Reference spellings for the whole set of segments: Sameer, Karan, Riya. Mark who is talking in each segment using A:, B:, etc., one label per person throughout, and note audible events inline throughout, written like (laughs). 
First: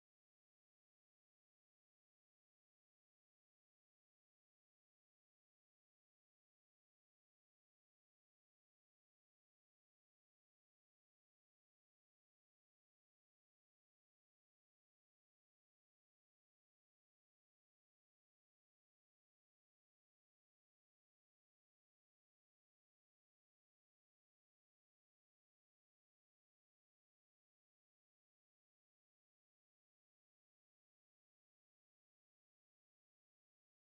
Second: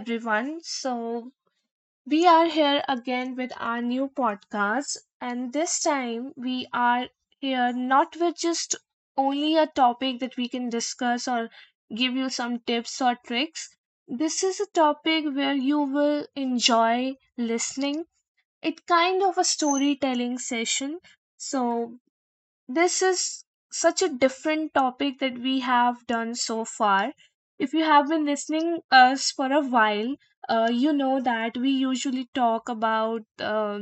A: everyone. So, we are here again with our new podcast, and this time we are here not with just only a topic that we can discuss or give you some tips or tricks. This is a topic where you will enjoy listening. It kind of a storytelling session. So, this is such a different topic that we have done so far. If you have been listening us for a while, you know that we usually talk about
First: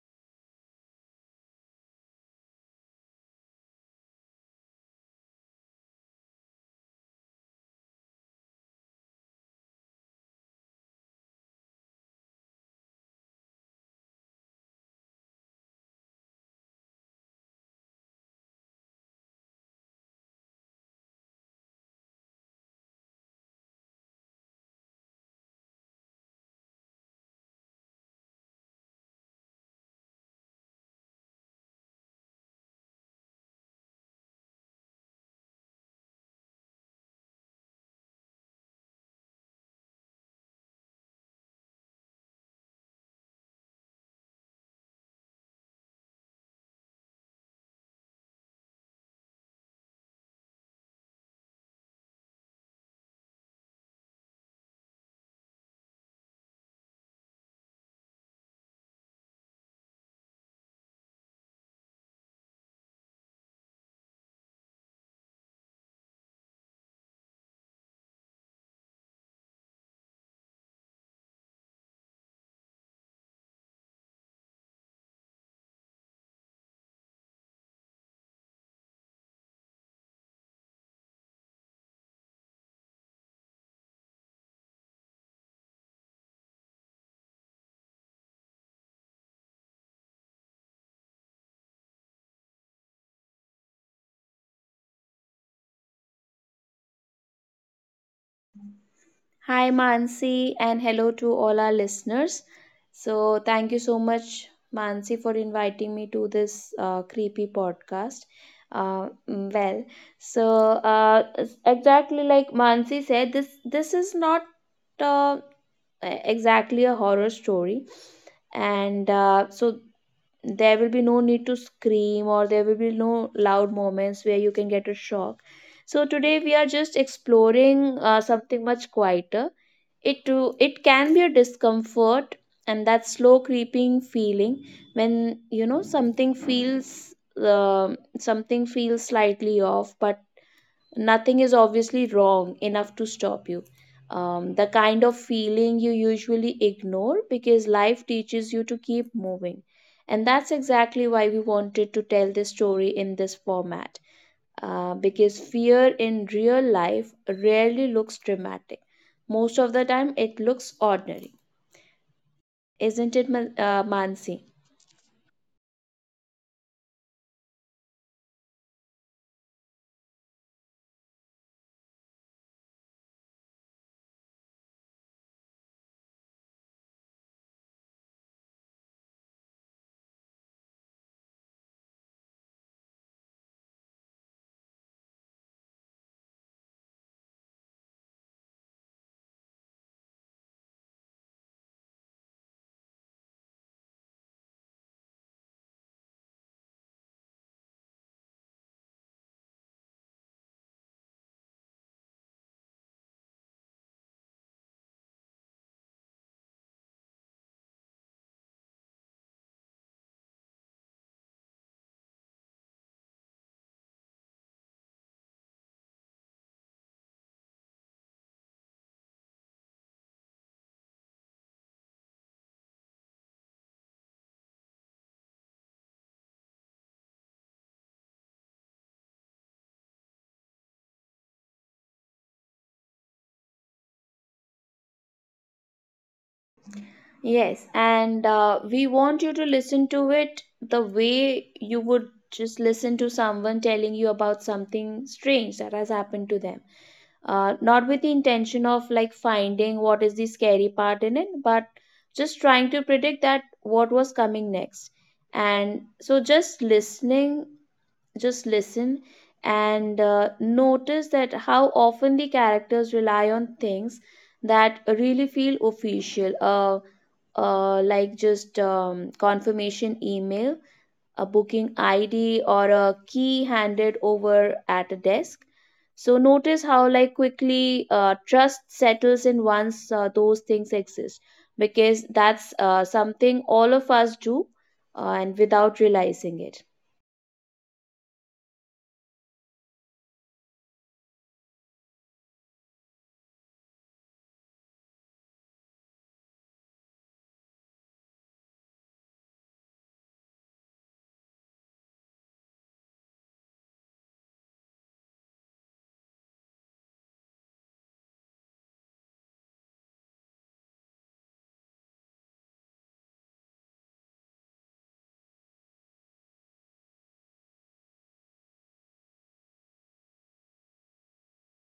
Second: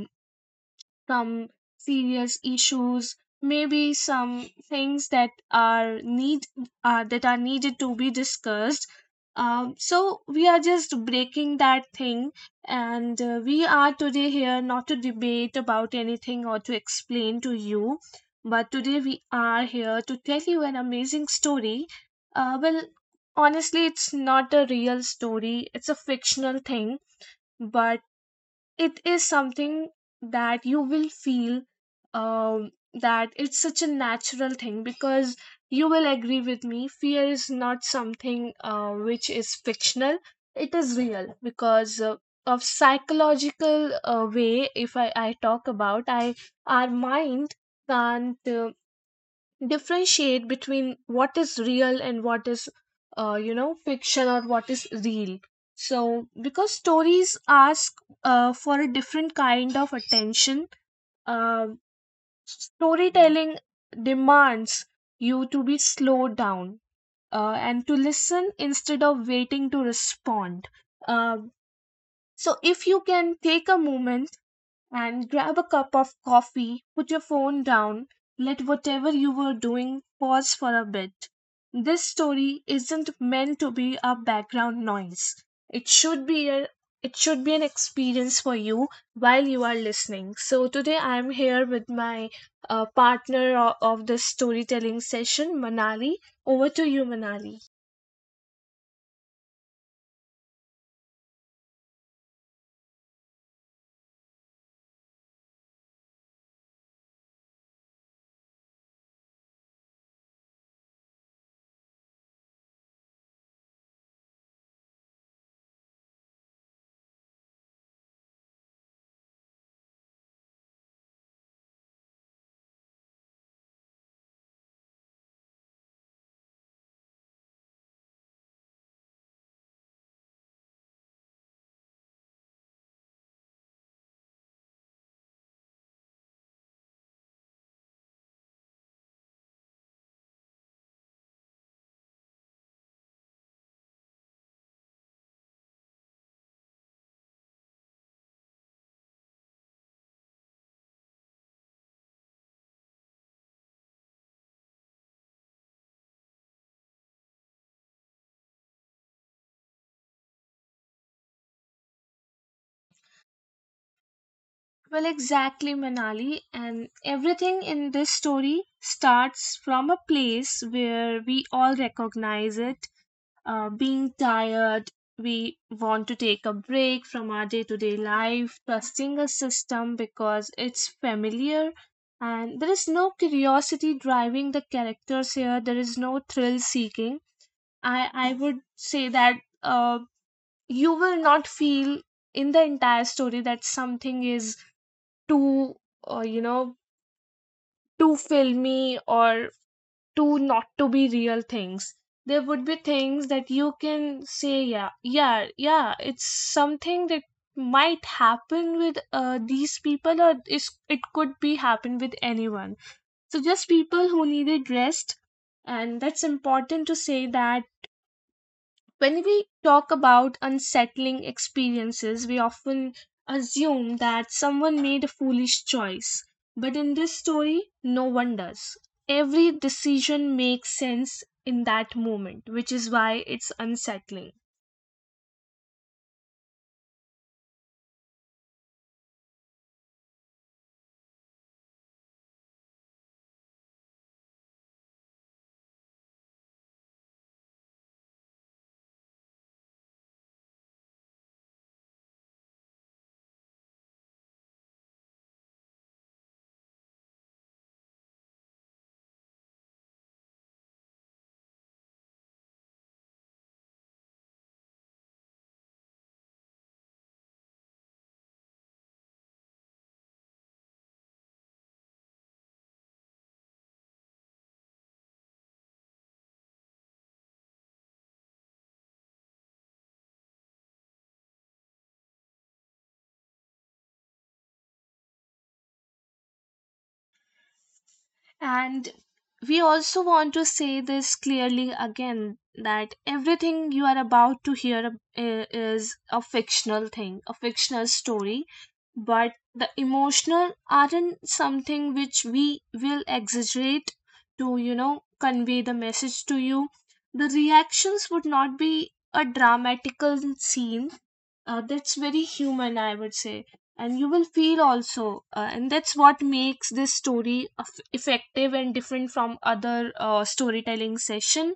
A: some serious issues maybe some things that are need that are needed to be discussed. So we are just breaking that thing, and we are today here not to debate about anything or to explain to you, but today we are here to tell you an amazing story. Well, honestly, it's not a real story, it's a fictional thing, but it is something that you will feel, that it's such a natural thing, because you will agree with me, fear is not something which is fictional. It is real because of psychological way, if I talk about i, our mind can't differentiate between what is real and what is fiction or what is real. So because stories ask for a different kind of attention. uh, Storytelling demands you to be slowed down, and to listen instead of waiting to respond. Um so if you can take a moment and grab a cup of coffee, put your phone down, let whatever you were doing pause for a bit. This story isn't meant to be a background noise. It should be a it should be an experience for you while you are listening. So today I'm here with my partner of this storytelling session, Manali. Over to you, Manali.
B: Hi, Mansi, and hello to all our listeners. Thank you so much, Mansi, for inviting me to this creepy podcast. Uh, mm, well, so exactly like Mansi said, this is not uh, exactly a horror story, and there will be no need to scream, or there will be no loud moments where you can get a shock. So today we are just exploring something much quieter. It too, it can be a discomfort, and that slow creeping feeling when you know something feels slightly off, but nothing is obviously wrong enough to stop you. The kind of feeling you usually ignore because life teaches you to keep moving. And that's exactly why we wanted to tell this story in this format, because fear in real life rarely looks dramatic. Most of the time, it looks ordinary. Isn't it, Mansi?
A: Well, exactly, Manali. And everything in this story starts from a place where we all recognize it. Being tired, we want to take a break from our day to day life, trusting a system because it's familiar. And there is no curiosity driving the characters here, there is no thrill seeking. I would say that uh, you will not feel in the entire story that something is too, uh, you know too filmy or too not to be real things. There would be things that you can say, yeah, yeah, yeah, it's something that might happen with these people, or is it could be happen with anyone. So just people who needed rest, and that's important to say that when we talk about unsettling experiences, we often assume that someone made a foolish choice. But in this story, no one does. Every decision makes sense in that moment, which is why it's unsettling.
B: Yes, and we want you to listen to it the way you would just listen to someone telling you about something strange that has happened to them. Not with the intention of like finding what is the scary part in it, but just trying to predict that what was coming next. And so just listen and notice that how often the characters rely on things that really feel official, like just confirmation email, a booking id, or a key handed over at a desk. So notice how like quickly trust settles in once those things exist, because that's something all of us do, and without realizing it.
A: And we also want to say this clearly again that everything you are about to hear is a fictional thing, a fictional story, but the emotional aren't something which we will exaggerate to, you know, convey the message to you. The reactions would not be a dramatical scene, that's very human, I would say, and you will feel also, and that's what makes this story effective and different from other storytelling session.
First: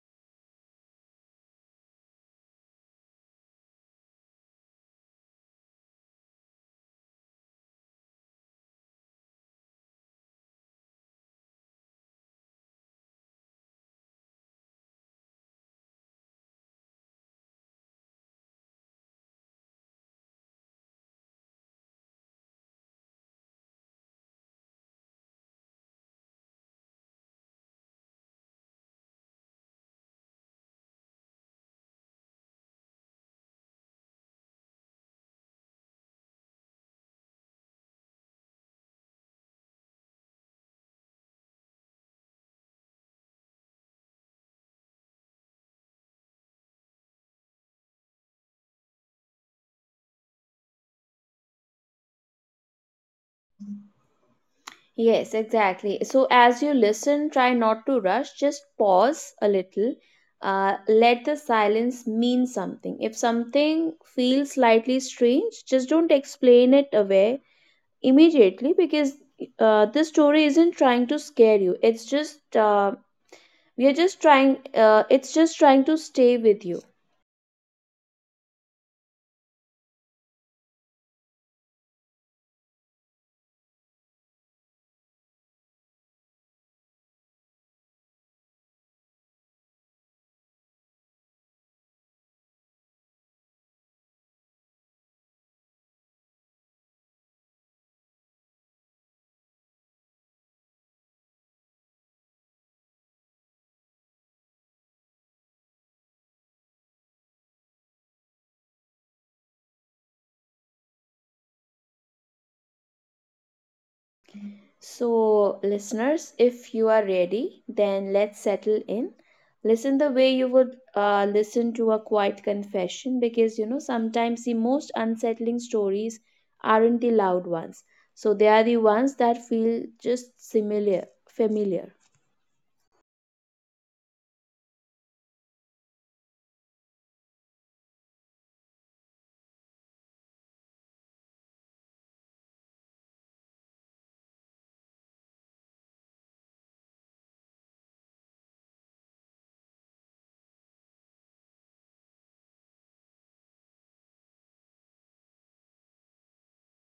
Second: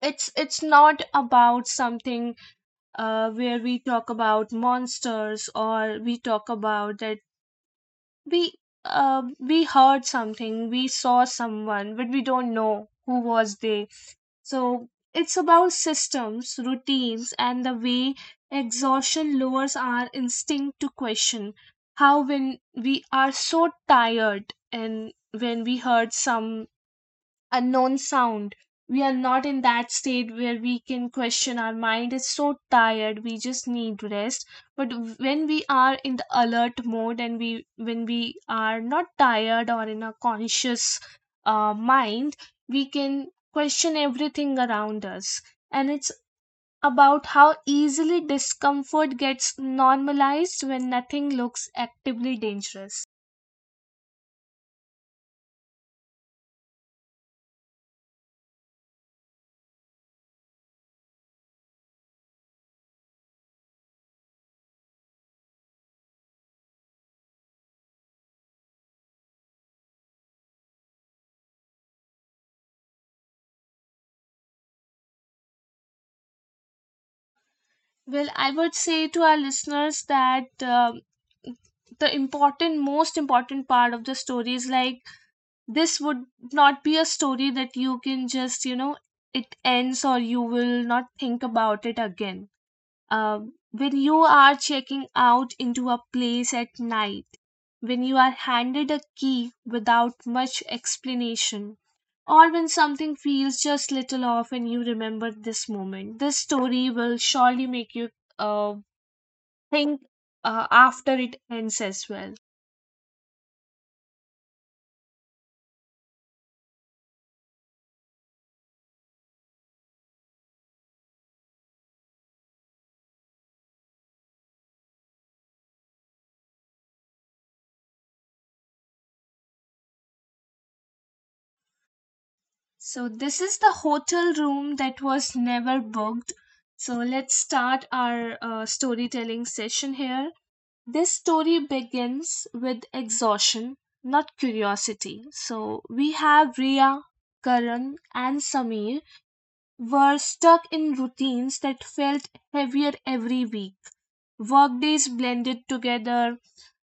A: It's not about something where we talk about monsters, or we talk about that we we heard something, we saw someone, but we don't know who was they. So it's about systems, routines, and the way exhaustion lowers our instinct to question how when we are so tired and when we hurt some unknown sound. We are not in that state where we can question. Our mind is so tired, we just need rest. But when we are in the alert mode, and we when we are not tired or in a conscious mind, we can question everything around us. And it's about how easily discomfort gets normalized when nothing looks actively dangerous.
B: Yes, exactly. So, as you listen, try not to rush. Just pause a little. Let the silence mean something. If something feels slightly strange, just don't explain it away immediately, because this story isn't trying to scare you. We are just trying, it's just trying to stay with you.
A: Well, I would say to our listeners that the important, most important part of the story is like this would not be a story that you can just, you know, it ends or you will not think about it again. When you are checking out into a place at night, when you are handed a key without much explanation, or when something feels just little off and you remember this moment, this story will surely make you uh, think after it ends as well.
B: So, listeners, if you are ready, then let's settle in. Listen the way you would listen to a quiet confession, because you know sometimes the most unsettling stories aren't the loud ones. So, they are the ones that feel just similar, familiar.
A: So, this is the hotel room that was never booked. So, let's start our storytelling session here. This story begins with exhaustion, not curiosity. So we have Riya, Karan, and Sameer were stuck in routines that felt heavier every week. Workdays blended together,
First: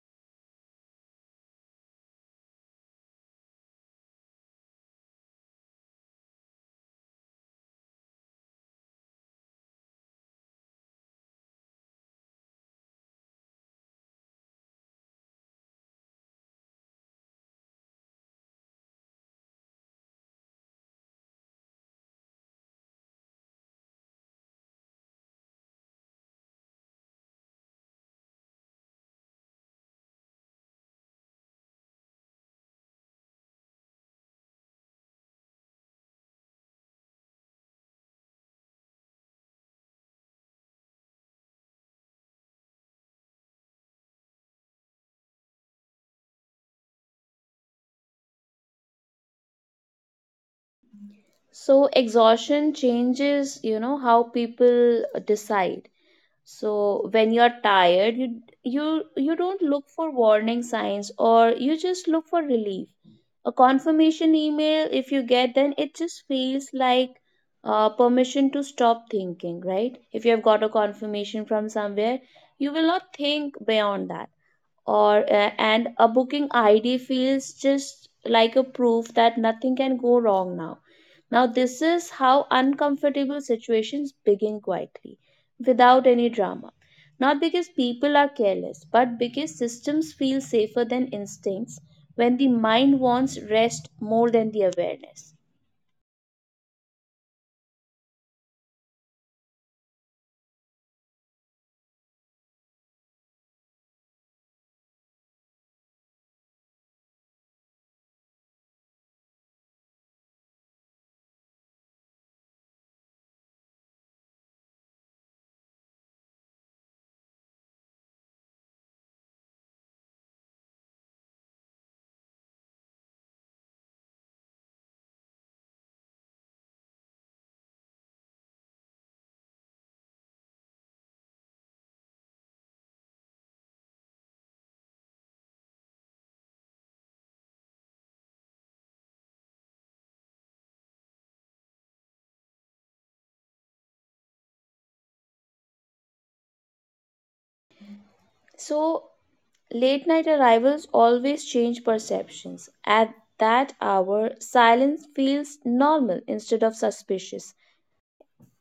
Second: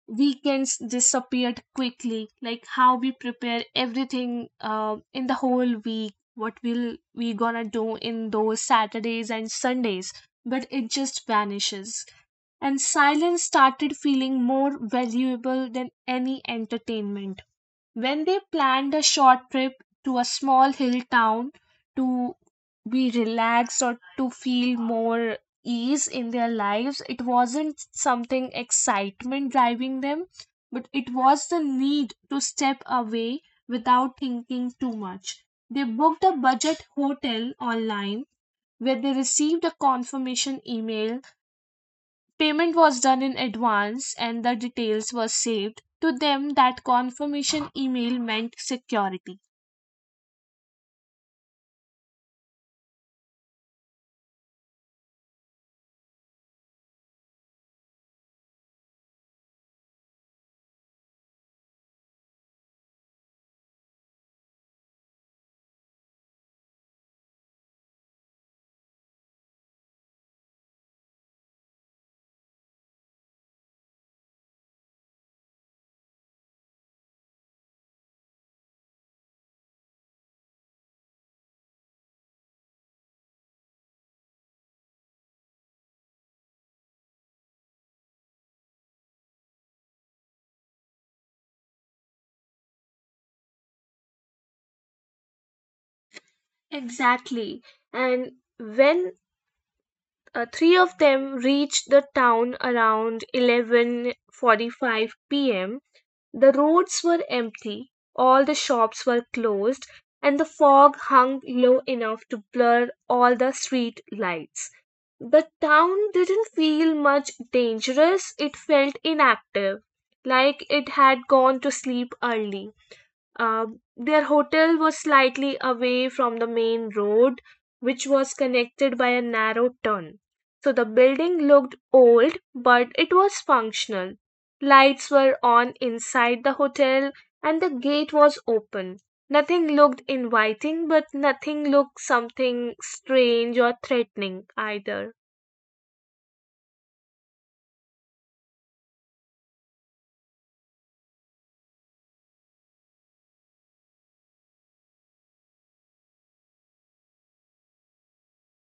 A: weekends disappeared quickly, like how we prepare everything in the whole week, what will we gonna do in those saturdays and sundays, but it just vanishes. And silence started feeling more valuable than any entertainment when they planned a short trip to a small hill town to be relaxed or to feel more ease in their lives. It wasn't something excitement driving them, but it was the need to step away without thinking too much. They booked a budget hotel online, where they received a confirmation email. Payment was done in advance and the details were saved. To them, that confirmation email meant security.
B: So, exhaustion changes, you know, how people decide. So, when you're tired, you don't look for warning signs, or you just look for relief. A confirmation email, if you get, then it just feels like permission to stop thinking, right? If you have got a confirmation from somewhere, you will not think beyond that. Or uh, and a booking id feels just like a proof that nothing can go wrong now. Now this is how uncomfortable situations begin quietly, without any drama, not because people are careless, but because systems feel safer than instincts, when the mind wants rest more than the awareness.
A: Exactly. And when three of them reached the town around 11:45 p.m., the roads were empty, all the shops were closed, and the fog hung low enough to blur all the street lights. The town didn't feel much dangerous; it felt inactive, like it had gone to sleep early. Their hotel was slightly away from the main road, which was connected by a narrow turn. So the building looked old, but it was functional. Lights were on inside the hotel, and the gate was open. Nothing looked inviting, but nothing looked something strange or threatening either.
B: So late night arrivals always change perceptions. At that hour, silence feels normal instead of suspicious.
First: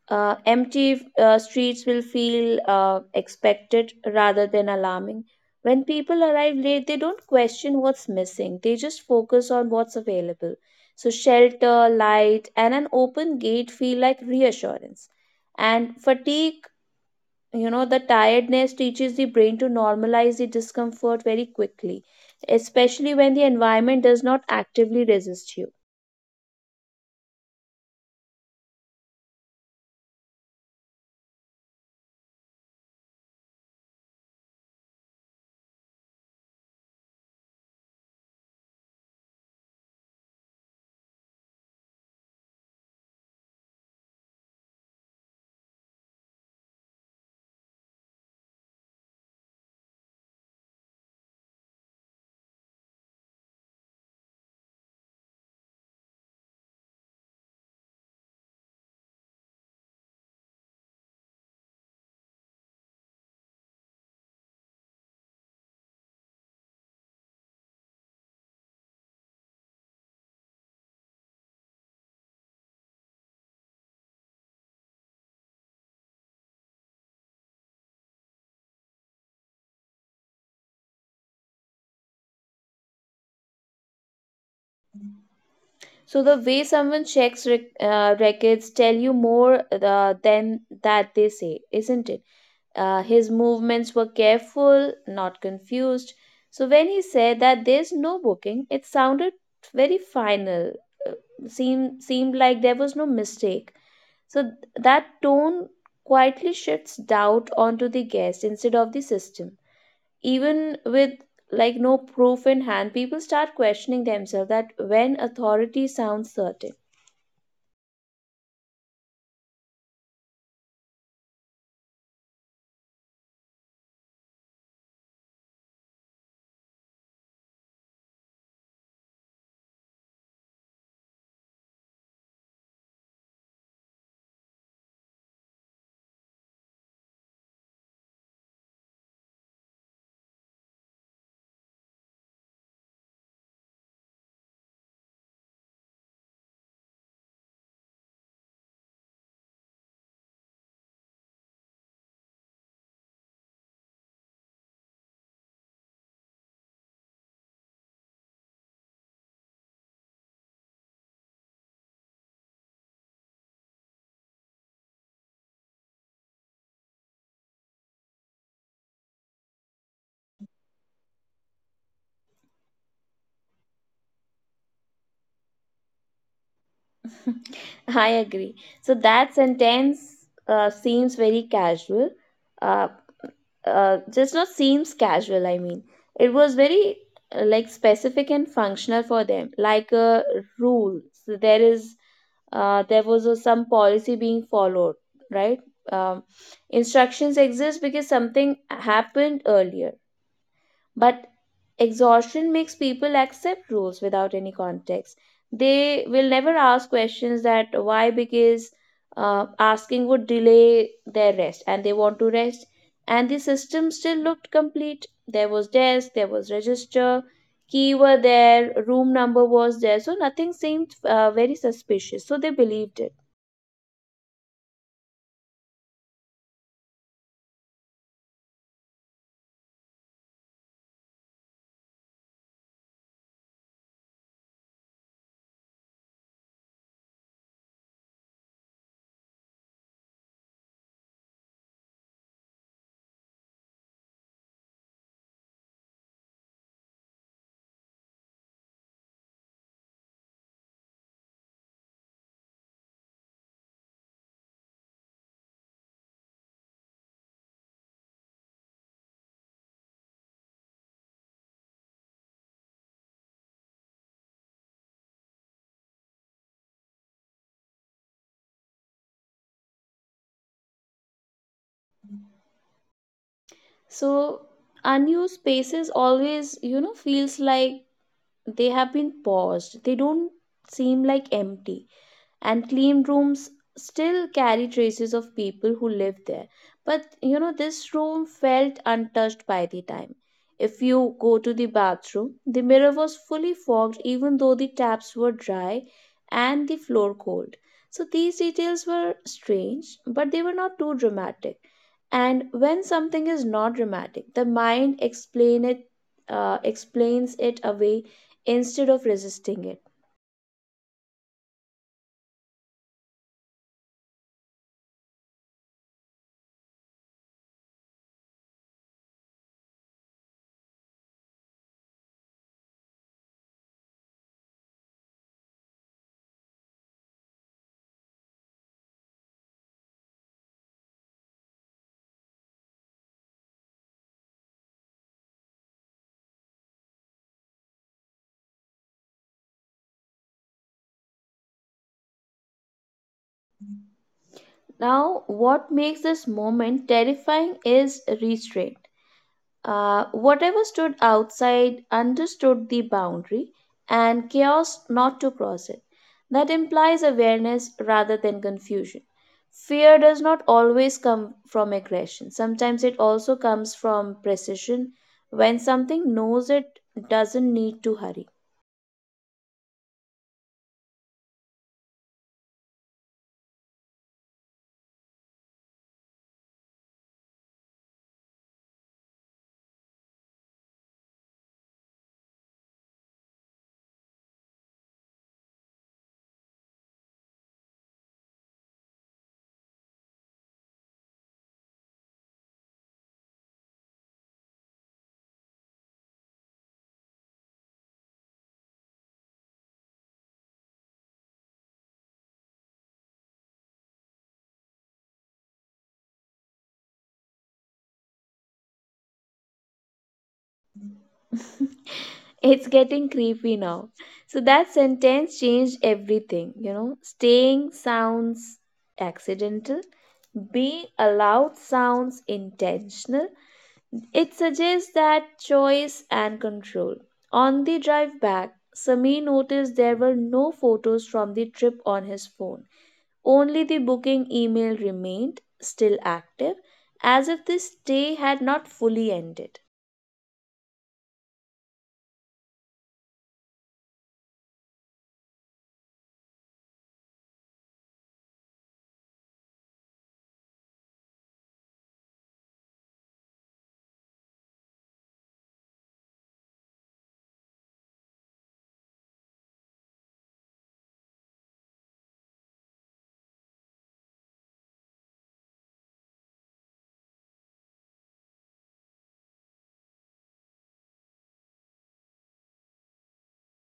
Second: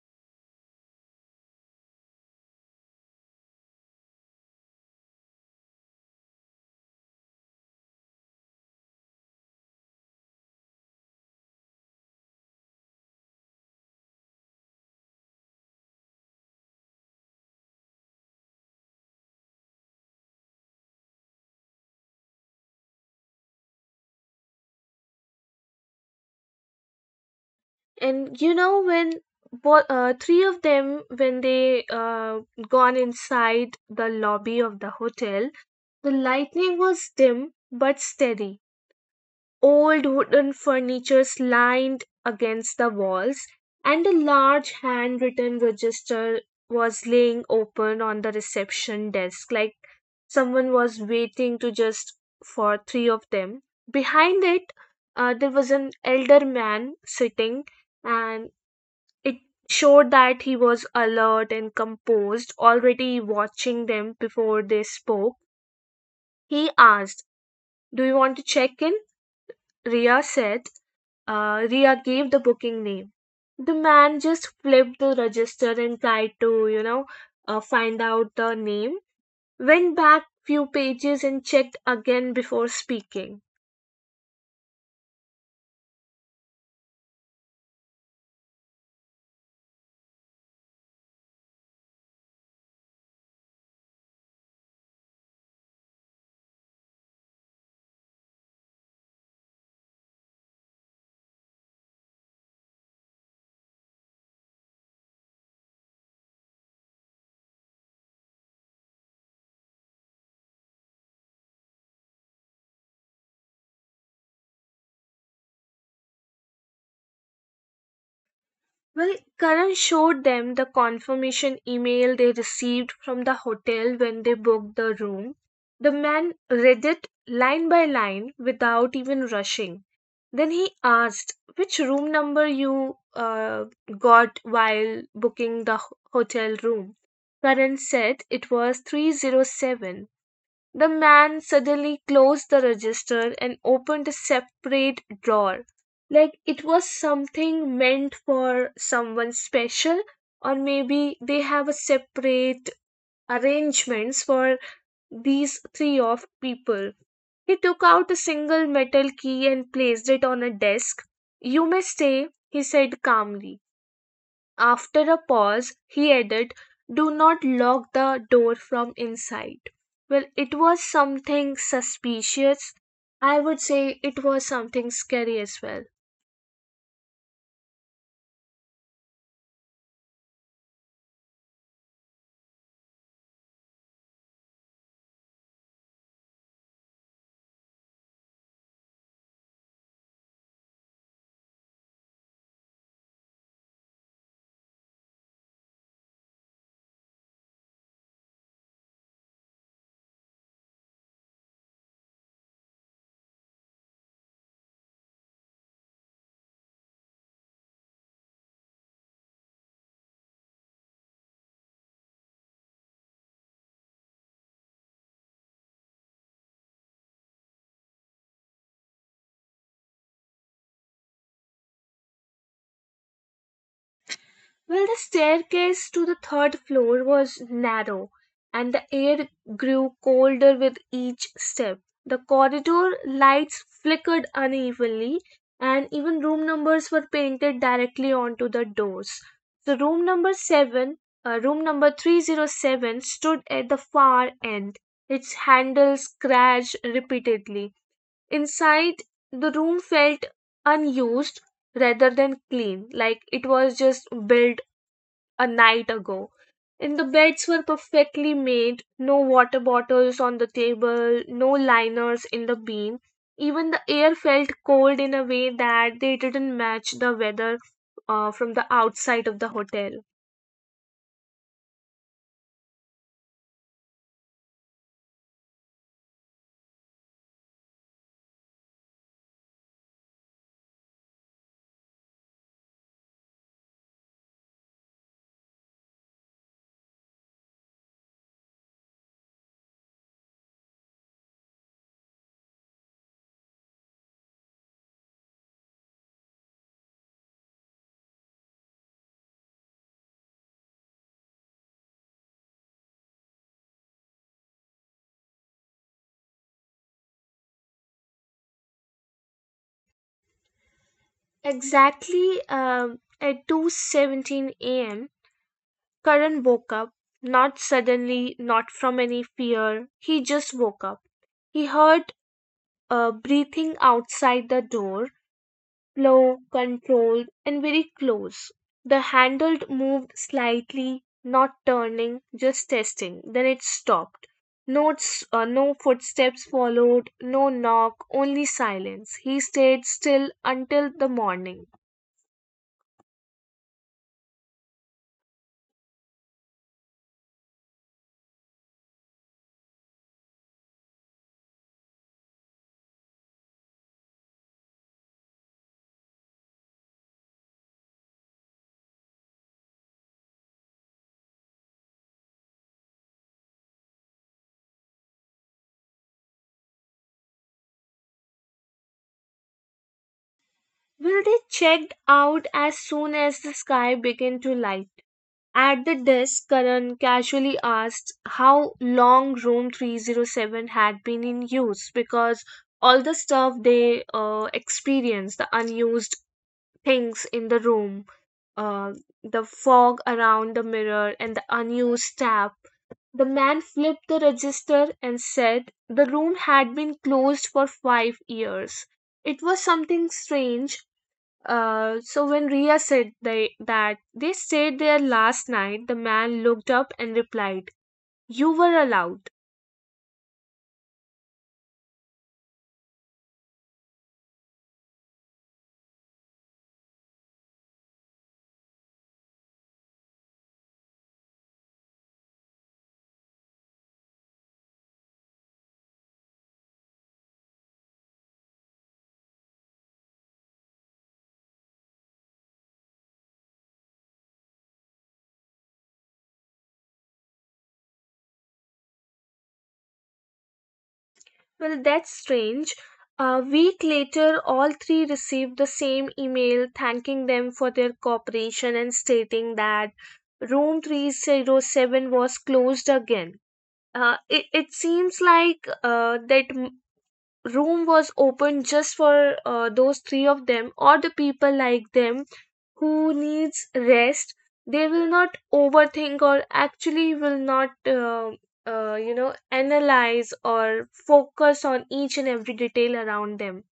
B: Empty streets will feel expected rather than alarming. When people arrive late, they don't question what's missing, they just focus on what's available. So, shelter, light, and an open gate feel like reassurance. And fatigue, you know, the tiredness teaches the brain to normalize the discomfort very quickly, especially when the environment does not actively resist you.
A: And you know, when three of them, when they gone inside the lobby of the hotel, the lightning was dim but steady. Old wooden furniture lined against the walls, and a large handwritten register was laying open on the reception desk, like someone was waiting to just for three of them. Behind it, there was an elder man sitting, and it showed that he was alert and composed, already watching them before they spoke. He asked, "Do you want to check in?" Ria said. Ria gave the booking name. The man just flipped the register and tried to, you know, find out the name. Went back few pages and checked again before speaking.
B: So the way someone checks records tell you more than that they say, isn't it? His movements were careful, not confused. So when he said that there's no booking, it sounded very final. uh, seemed like there was no mistake. So that tone quietly shifts doubt onto the guest instead of the system, even with like no proof in hand. People start questioning themselves that when authority sounds certain.
A: Well, Karan showed them the confirmation email they received from the hotel when they booked the room. The man read it line by line without even rushing. Then he asked which room number you got while booking the hotel room. Karan said it was 307. The man suddenly closed the register and opened a separate drawer, like it was something meant for someone special, or maybe they have a separate arrangements for these three of people. He took out a single metal key and placed it on a desk. "You may stay," he said calmly. After a pause he added, "Do not lock the door from inside." Well, it was something suspicious. I would say it was something scary as well.
B: (laughs) I agree. So that sentence seems very casual, uh, just not seems casual I mean it was very like specific and functional for them, like a rule. So there is, there was a, some policy being followed, right? um, Instructions exist because something happened earlier, but exhaustion makes people accept rules without any context. They will never ask questions that why, because asking would delay their rest and they want to rest. And the system still looked complete. There was desk, there was register, key were there, room number was there. So nothing seemed very suspicious. So they believed it.
A: Well, the staircase to the third floor was narrow, and the air grew colder with each step. The corridor lights flickered unevenly, and even room numbers were painted directly onto the doors. So, room number 307, stood at the far end, its handles scratched repeatedly. Inside, the room felt unused rather than clean, like it was just built a night ago. And the beds were perfectly made, no water bottles on the table, no liners in the beam. Even the air felt cold in a way that they didn't match the weather from the outside of the hotel.
B: So unused spaces always, you know, feels like they have been paused. They don't seem like empty, and clean rooms still carry traces of people who lived there. But you know, this room felt untouched by the time. If you go to the bathroom, the mirror was fully fogged, even though the taps were dry and the floor cold. So these details were strange, but they were not too dramatic. And when something is not dramatic, the mind explains it away instead of resisting it.
A: Exactly. At 2:17 a.m., Karan woke up, not suddenly, not from any fear. He just woke up. He heard breathing outside the door. Slow, controlled, and very close. The handle moved slightly, not turning, just testing. Then it stopped. No footsteps followed, no knock, only silence. He stayed still until the morning.
B: Now what makes this moment terrifying is restraint. Whatever stood outside understood the boundary and chaos not to cross it. That implies awareness rather than confusion. Fear does not always come from aggression, sometimes it also comes from precision, when something knows it doesn't need to hurry.
A: Will they checked out as soon as the sky began to lighten? At the desk, Karan casually asked how long Room 307 had been in use, because all the stuff they experienced, the unused things in the room, uh, the fog around the mirror, and the unused tap. The man flipped the register and said the room had been closed for 5 years. It was something strange, so when Ria said they, that they stayed there last night, the man looked up and replied, "You were allowed."
B: (laughs) It's getting creepy now. So that sentence changed everything, you know. Staying sounds accidental, being allowed sounds intentional. It suggests that choice and control. On the drive back, Sami noticed there were no photos from the trip on his phone. Only the booking email remained still active, as if the stay had not fully ended.
A: Well, that's strange. A week later, all three received the same email thanking them for their cooperation and stating that room 307 was closed again. It seems like that room was open just for those three of them, or the people like them who needs rest. They will not overthink, or actually will not analyze or focus on each and every detail around them.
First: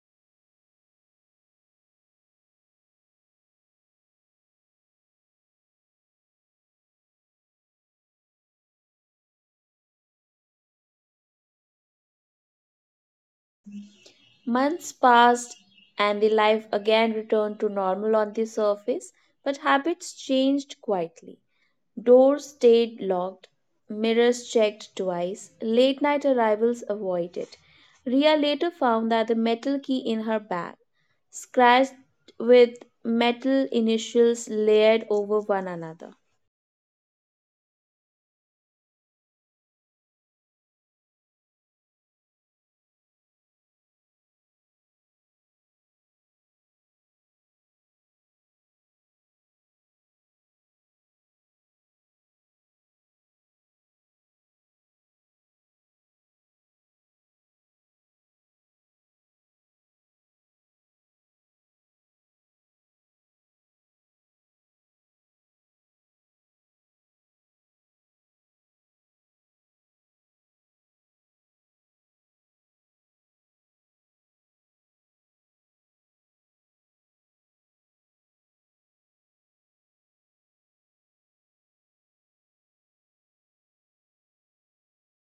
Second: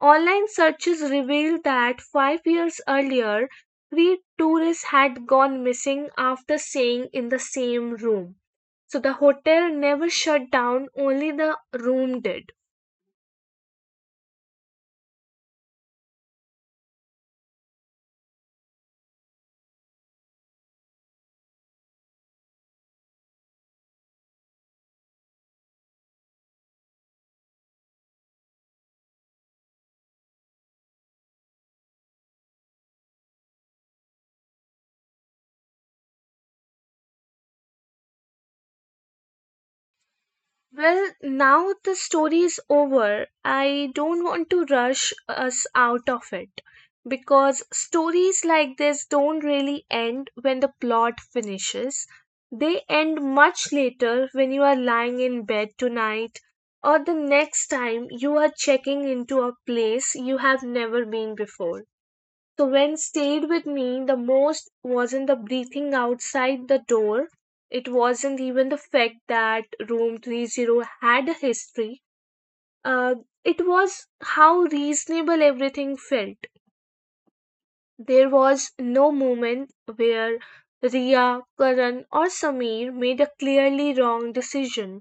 A: Online searches revealed that 5 years earlier, three tourists had gone missing after staying in the same room, so the hotel never shut down, only the room did.
B: Months passed, and the life again returned to normal on the surface, but habits changed quietly. Doors stayed locked, mirrors checked twice, late night arrivals avoided. Ria later found that the metal key in her bag, scratched with metal initials layered over one another.
A: Well, now the story is over, I don't want to rush us out of it, because stories like this don't really end when the plot finishes. They end much later, when you are lying in bed tonight or the next time you are checking into a place you have never been before. So, when stayed with me the most wasn't the breathing outside the door, it wasn't even the fact that room 30 had a history, uh, it was how reasonable everything felt. There was no moment where Ria, Karan, or Sameer made a clearly wrong decision.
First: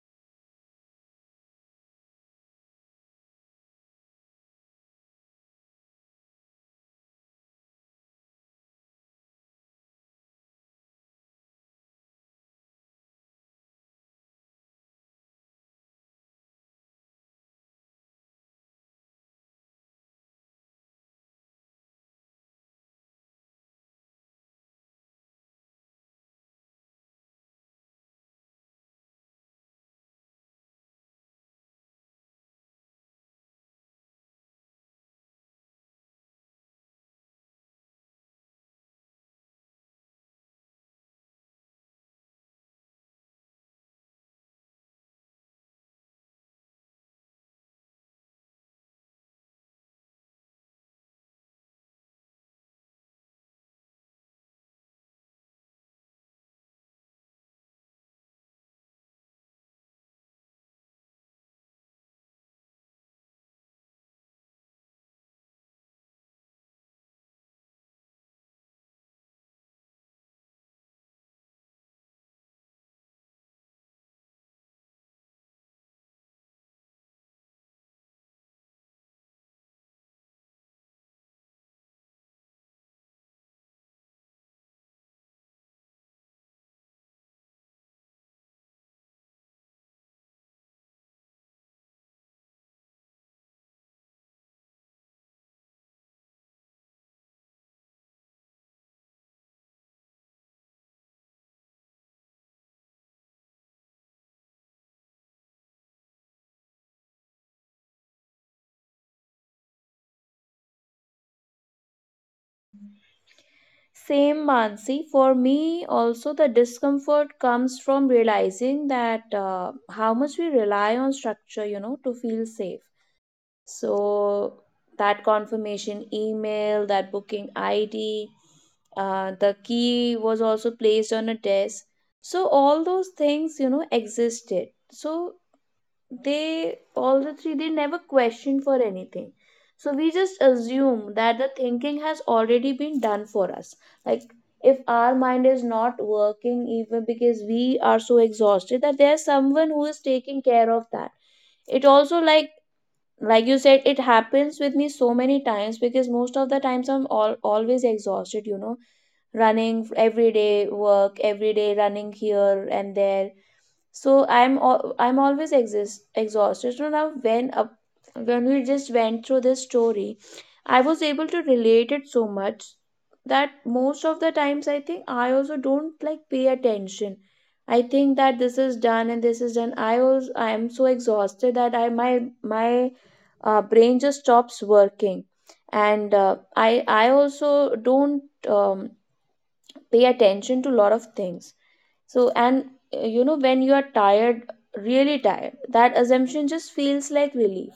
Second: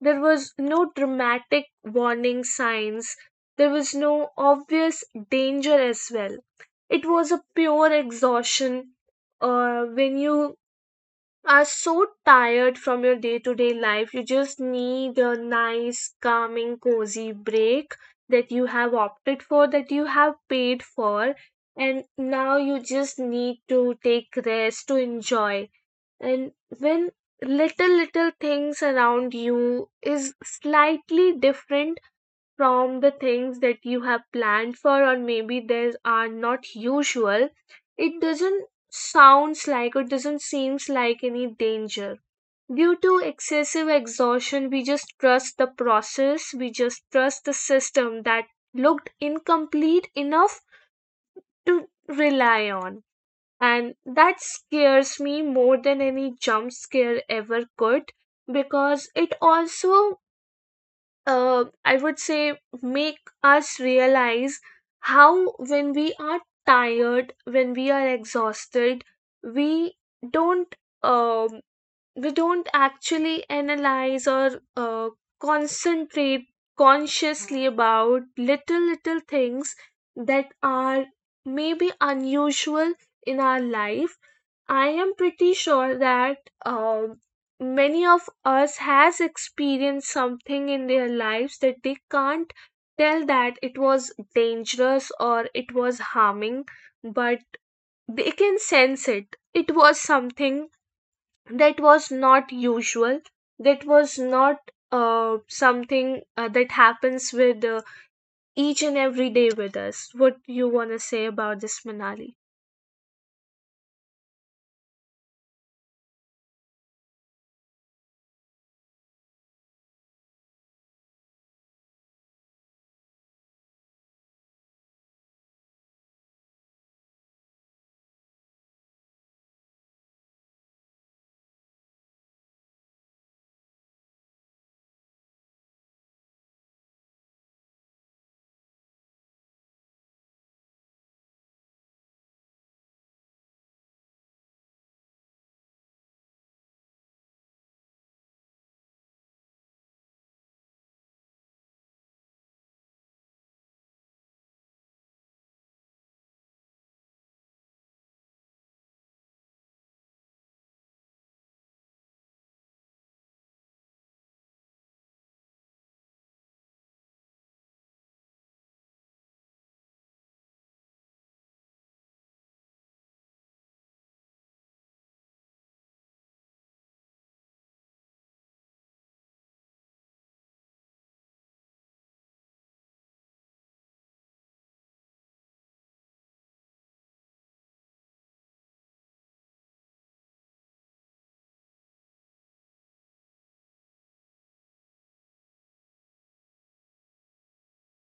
A: There was no dramatic warning signs. There was no obvious danger as well. It was a pure exhaustion, when you are so tired from your day to day life. You just need a nice, calming, cozy break that you have opted for, that you have paid for, and now you just need to take rest to enjoy. And when little little things around you is slightly different from the things that you have planned for, or maybe they are not usual, it doesn't sounds like or doesn't seems like any danger. Due to excessive exhaustion, we just trust the process, we just trust the system that looked incomplete enough to rely on. And that scares me more than any jump scare ever could, because it also, I would say, make us realize how, when we are tired, when we are exhausted, we don't um, we don't actually analyze or uh, concentrate consciously about little little things that are maybe unusual in our life. I am pretty sure that many of us has experienced something in their lives that they can't tell that it was dangerous or it was harming, but they can sense it. It was something that was not usual, that was not something that happens with each and every day with us. What you want to say about this, Manali?
B: Same, Mansi. For me, also, the discomfort comes from realizing that how much we rely on structure, you know, to feel safe. So, that confirmation email, that booking ID, the key was also placed on a desk. So, all those things, you know, existed. So, they all the three, they never question for anything. So we just assume that the thinking has already been done for us. Like, if our mind is not working even because we are so exhausted, that there's someone who is taking care of that. It also, like you said, it happens with me so many times, because most of the times always exhausted, you know, running every day, work every day, running here and there. So I'm always exhausted. So now when we just went through this story, I was able to relate it so much, that most of the times I think I also don't like pay attention. I think that this is done and this is done. I am so exhausted that I my my brain just stops working. And I also don't pay attention to a lot of things. So, and you know, when you are tired, really tired, that assumption just feels like relief.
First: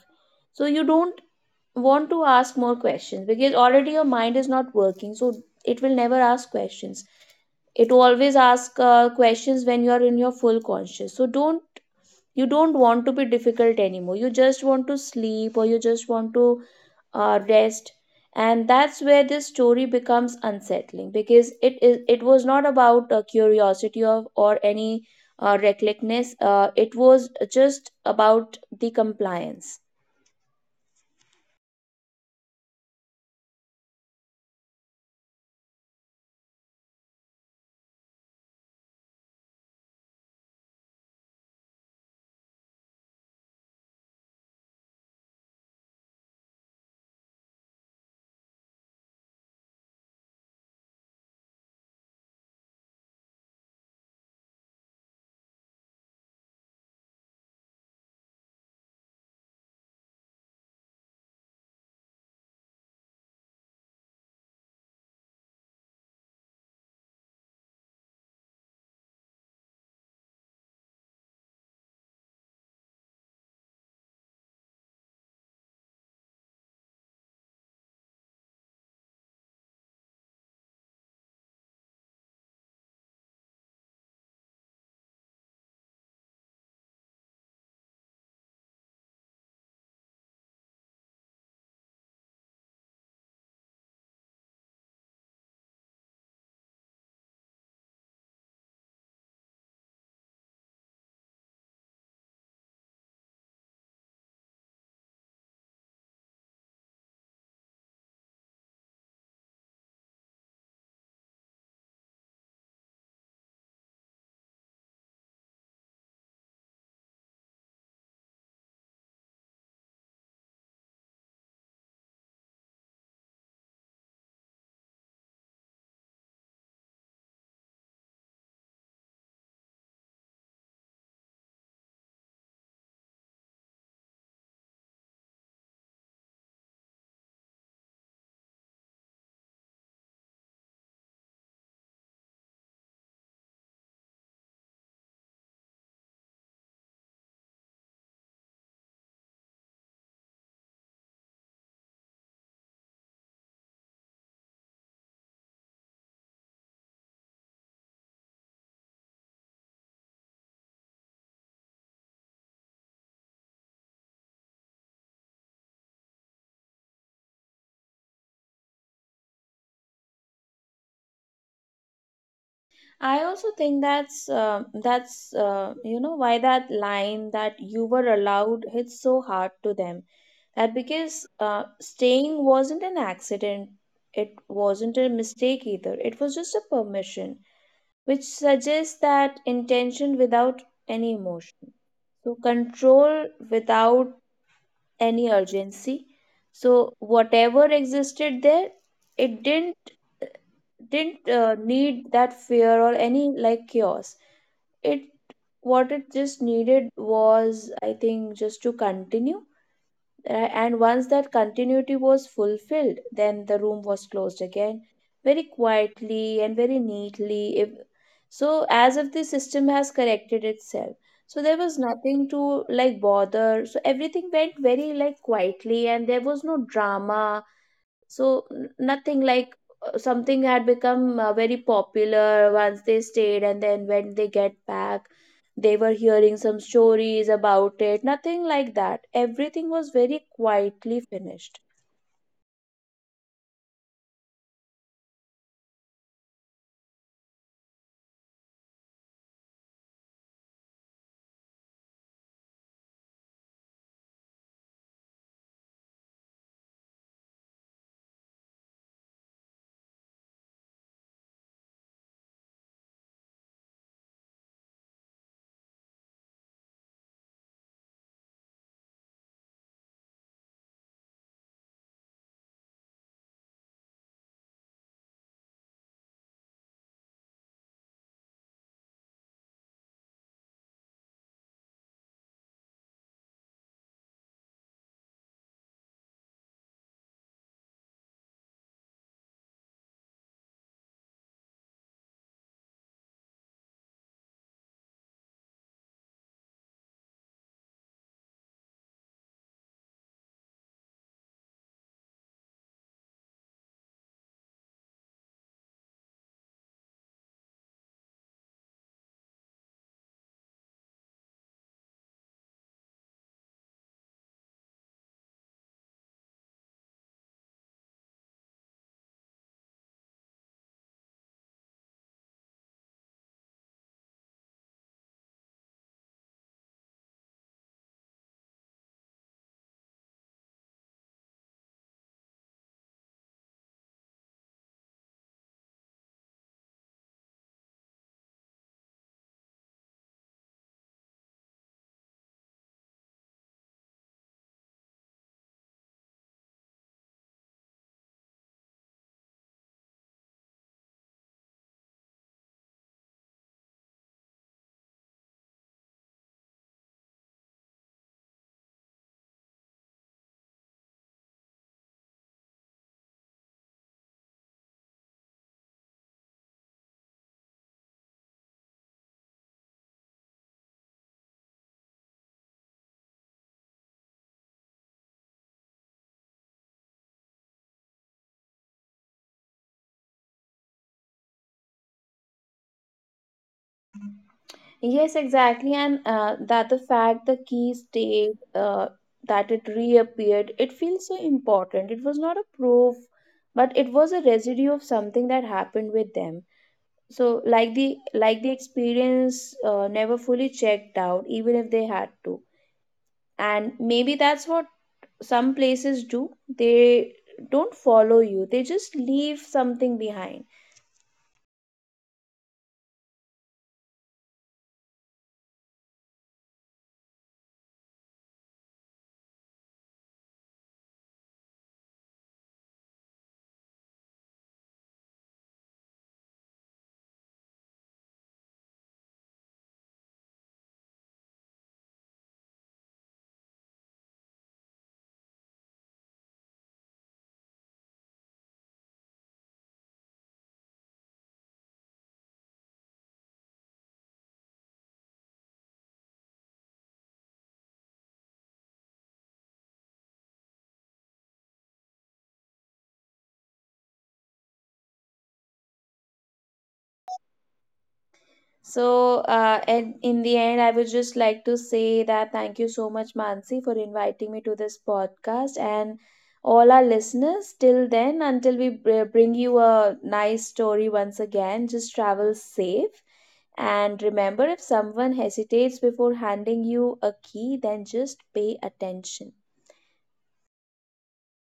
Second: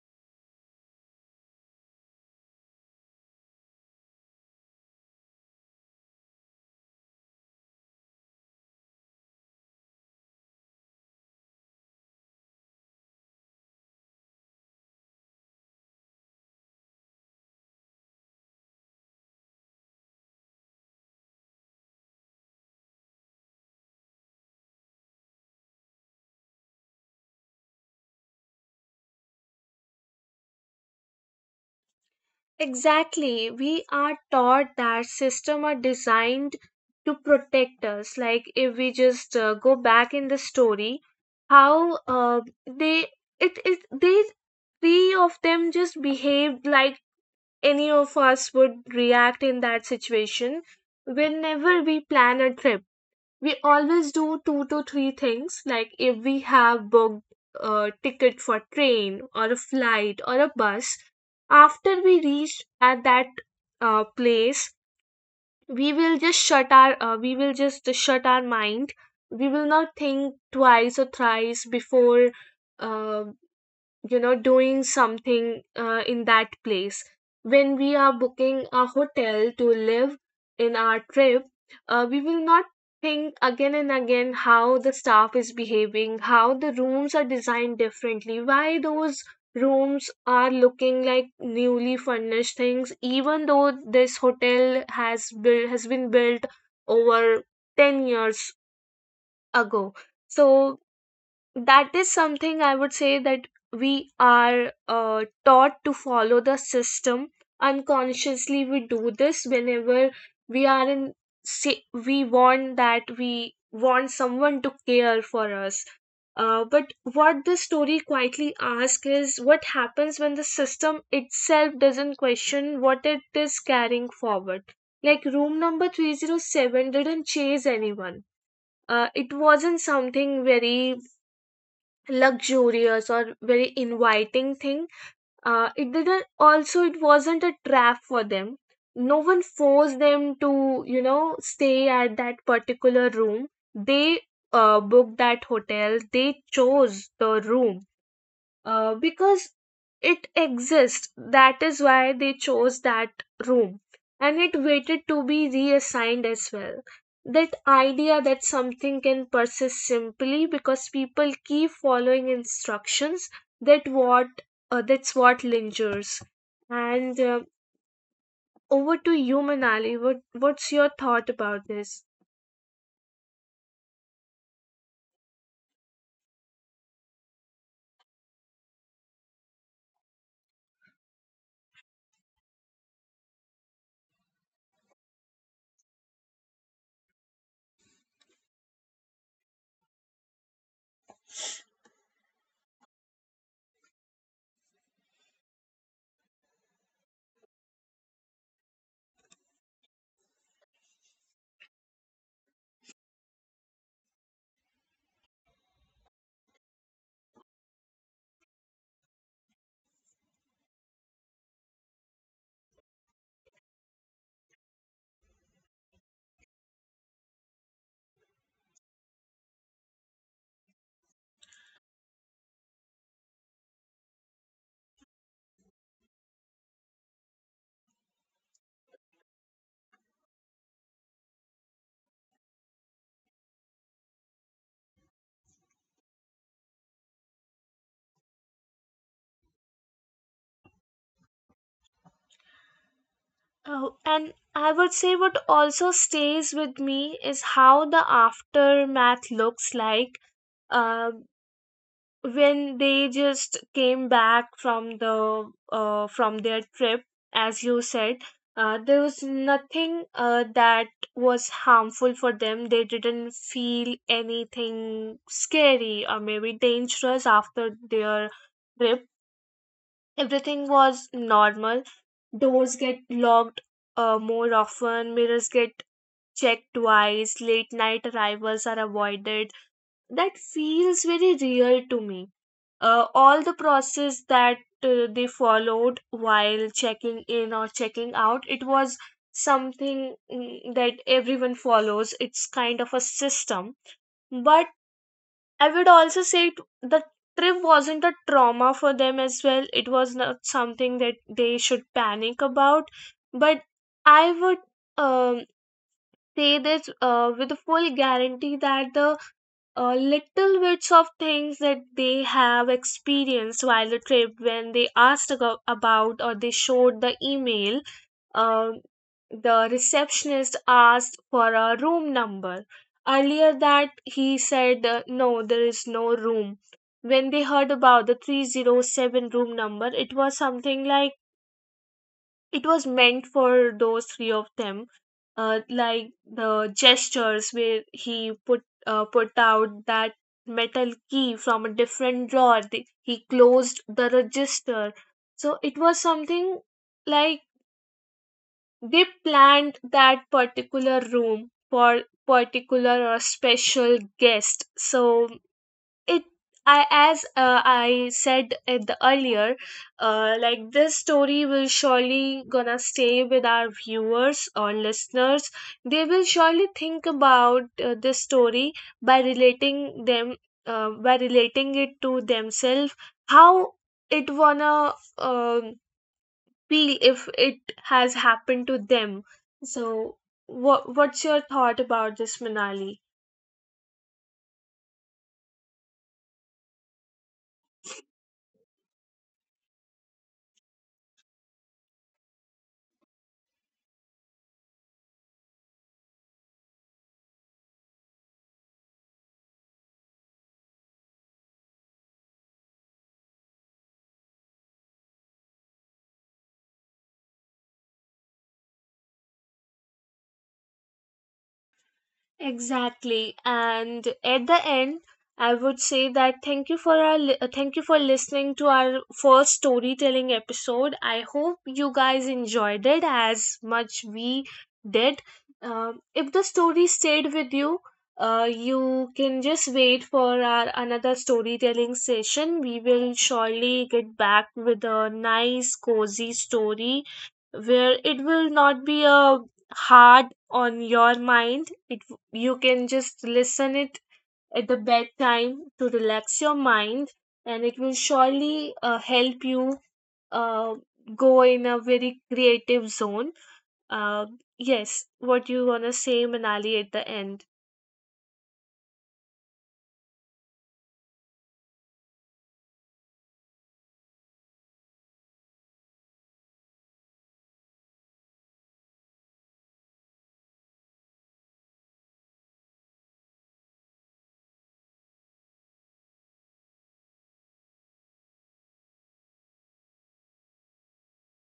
B: So, you don't want to ask more questions, because already your mind is not working. So, it will never ask questions. It always asks questions when you are in your full conscious. So, don't you don't want to be difficult anymore, you just want to sleep, or you just want to rest. And that's where this story becomes unsettling, because it was not about curiosity of, or any recklessness. It was just about the compliance.
A: Exactly. We are taught that systems are designed to protect us. Like if we just go back in the story, how they it is they three of them just behaved like any of us would react in that situation. Whenever we plan a trip, we always do two to three things, like if we have booked a ticket for train or a flight or a bus, after we reach at that place, we will just shut our mind, we will not think twice or thrice before uh, doing something in that place. When we are booking a hotel to live in our trip, we will not think again and again how the staff is behaving, how the rooms are designed differently, why those rooms are looking like newly furnished things, even though this hotel has been built over 10 years ago. So that is something I would say, that we are taught to follow the system. Unconsciously we do this, whenever we are in, say we want that, we want someone to care for us. But what this story quietly asks is, what happens when the system itself doesn't question what it is carrying forward? Like room number 307 didn't chase anyone. It wasn't something very luxurious or very inviting thing. It didn't also It wasn't a trap for them. No one forced them to, you know, stay at that particular room. They booked that hotel, they chose the room, because it exists. That is why they chose that room. And it waited to be reassigned as well. That idea, that something can persist simply because people keep following instructions, that what that's what lingers. And over to you, Manali. What's your thought about this?
B: I also think that's, you know, why that line that you were allowed hits so hard to them. That because staying wasn't an accident, it wasn't a mistake either. It was just a permission, which suggests that intention without any emotion. So control without any urgency. So whatever existed there, it didn't need that fear or any like chaos. It What it just needed was, I think, just to continue. And once that continuity was fulfilled, then the room was closed again very quietly and very neatly, if, so as if the system has corrected itself, so there was nothing to like bother. So everything went very like quietly and there was no drama. So nothing like something had become very popular once they stayed, and then when they get back, they were hearing some stories about it. Nothing like that. Everything was very quietly finished.
A: Oh, and I would say what also stays with me is how the aftermath looks like. um, when they just came back from the from their trip, as you said, there was nothing that was harmful for them. They didn't feel anything scary or maybe dangerous after their trip. Everything was normal. Doors get locked more often, mirrors get checked twice, late night arrivals are avoided. That feels very real to me. All the process that they followed while checking in or checking out, it was something, mm, that everyone follows, it's kind of a system. But I would also say the trip wasn't a trauma for them as well, it was not something that they should panic about. But I would, um, say this with a full guarantee, that the little bits of things that they have experienced while the trip, when they about, or they showed the email, um, the receptionist asked for a room number earlier, that he said, no there is no room. When they heard about the 307 room number, it was something like, it was meant for those three of them. Like the gestures where he put out that metal key from a different drawer, he closed the register. So it was something like they planned that particular room for particular or special guest. So it, I, as I said at the earlier, like this story will surely gonna stay with our viewers or listeners. They will surely think about this story, by relating them, by relating it to themselves. How it wanna um feel if it has happened to them. So, what's your thought about this, Manali?
B: Yes, exactly, and that the fact the key stayed, that it reappeared, it feels so important. It was not a proof, but it was a residue of something that happened with them. So, like the experience never fully checked out, even if they had to. And maybe that's what some places do. They don't follow you. They just leave something behind.
A: Exactly. And at the end, I would say that thank you for thank you for listening to our first storytelling episode. I hope you guys enjoyed it as much we did. If the story stayed with you, you can just wait for our another storytelling session. We will surely get back with a nice cozy story, where it will not be a hard on your mind. It, you can just listen it at the bedtime to relax your mind, and it will surely help you uh, go in a very creative zone. Uh, yes, what you want to say, Manali, at the end?
B: So, and in the end, I would just like to say that thank you so much, Mansi, for inviting me to this podcast and all our listeners. Till then, until we bring you a nice story once again, just travel safe. And remember, if someone hesitates before handing you a key, then just pay attention.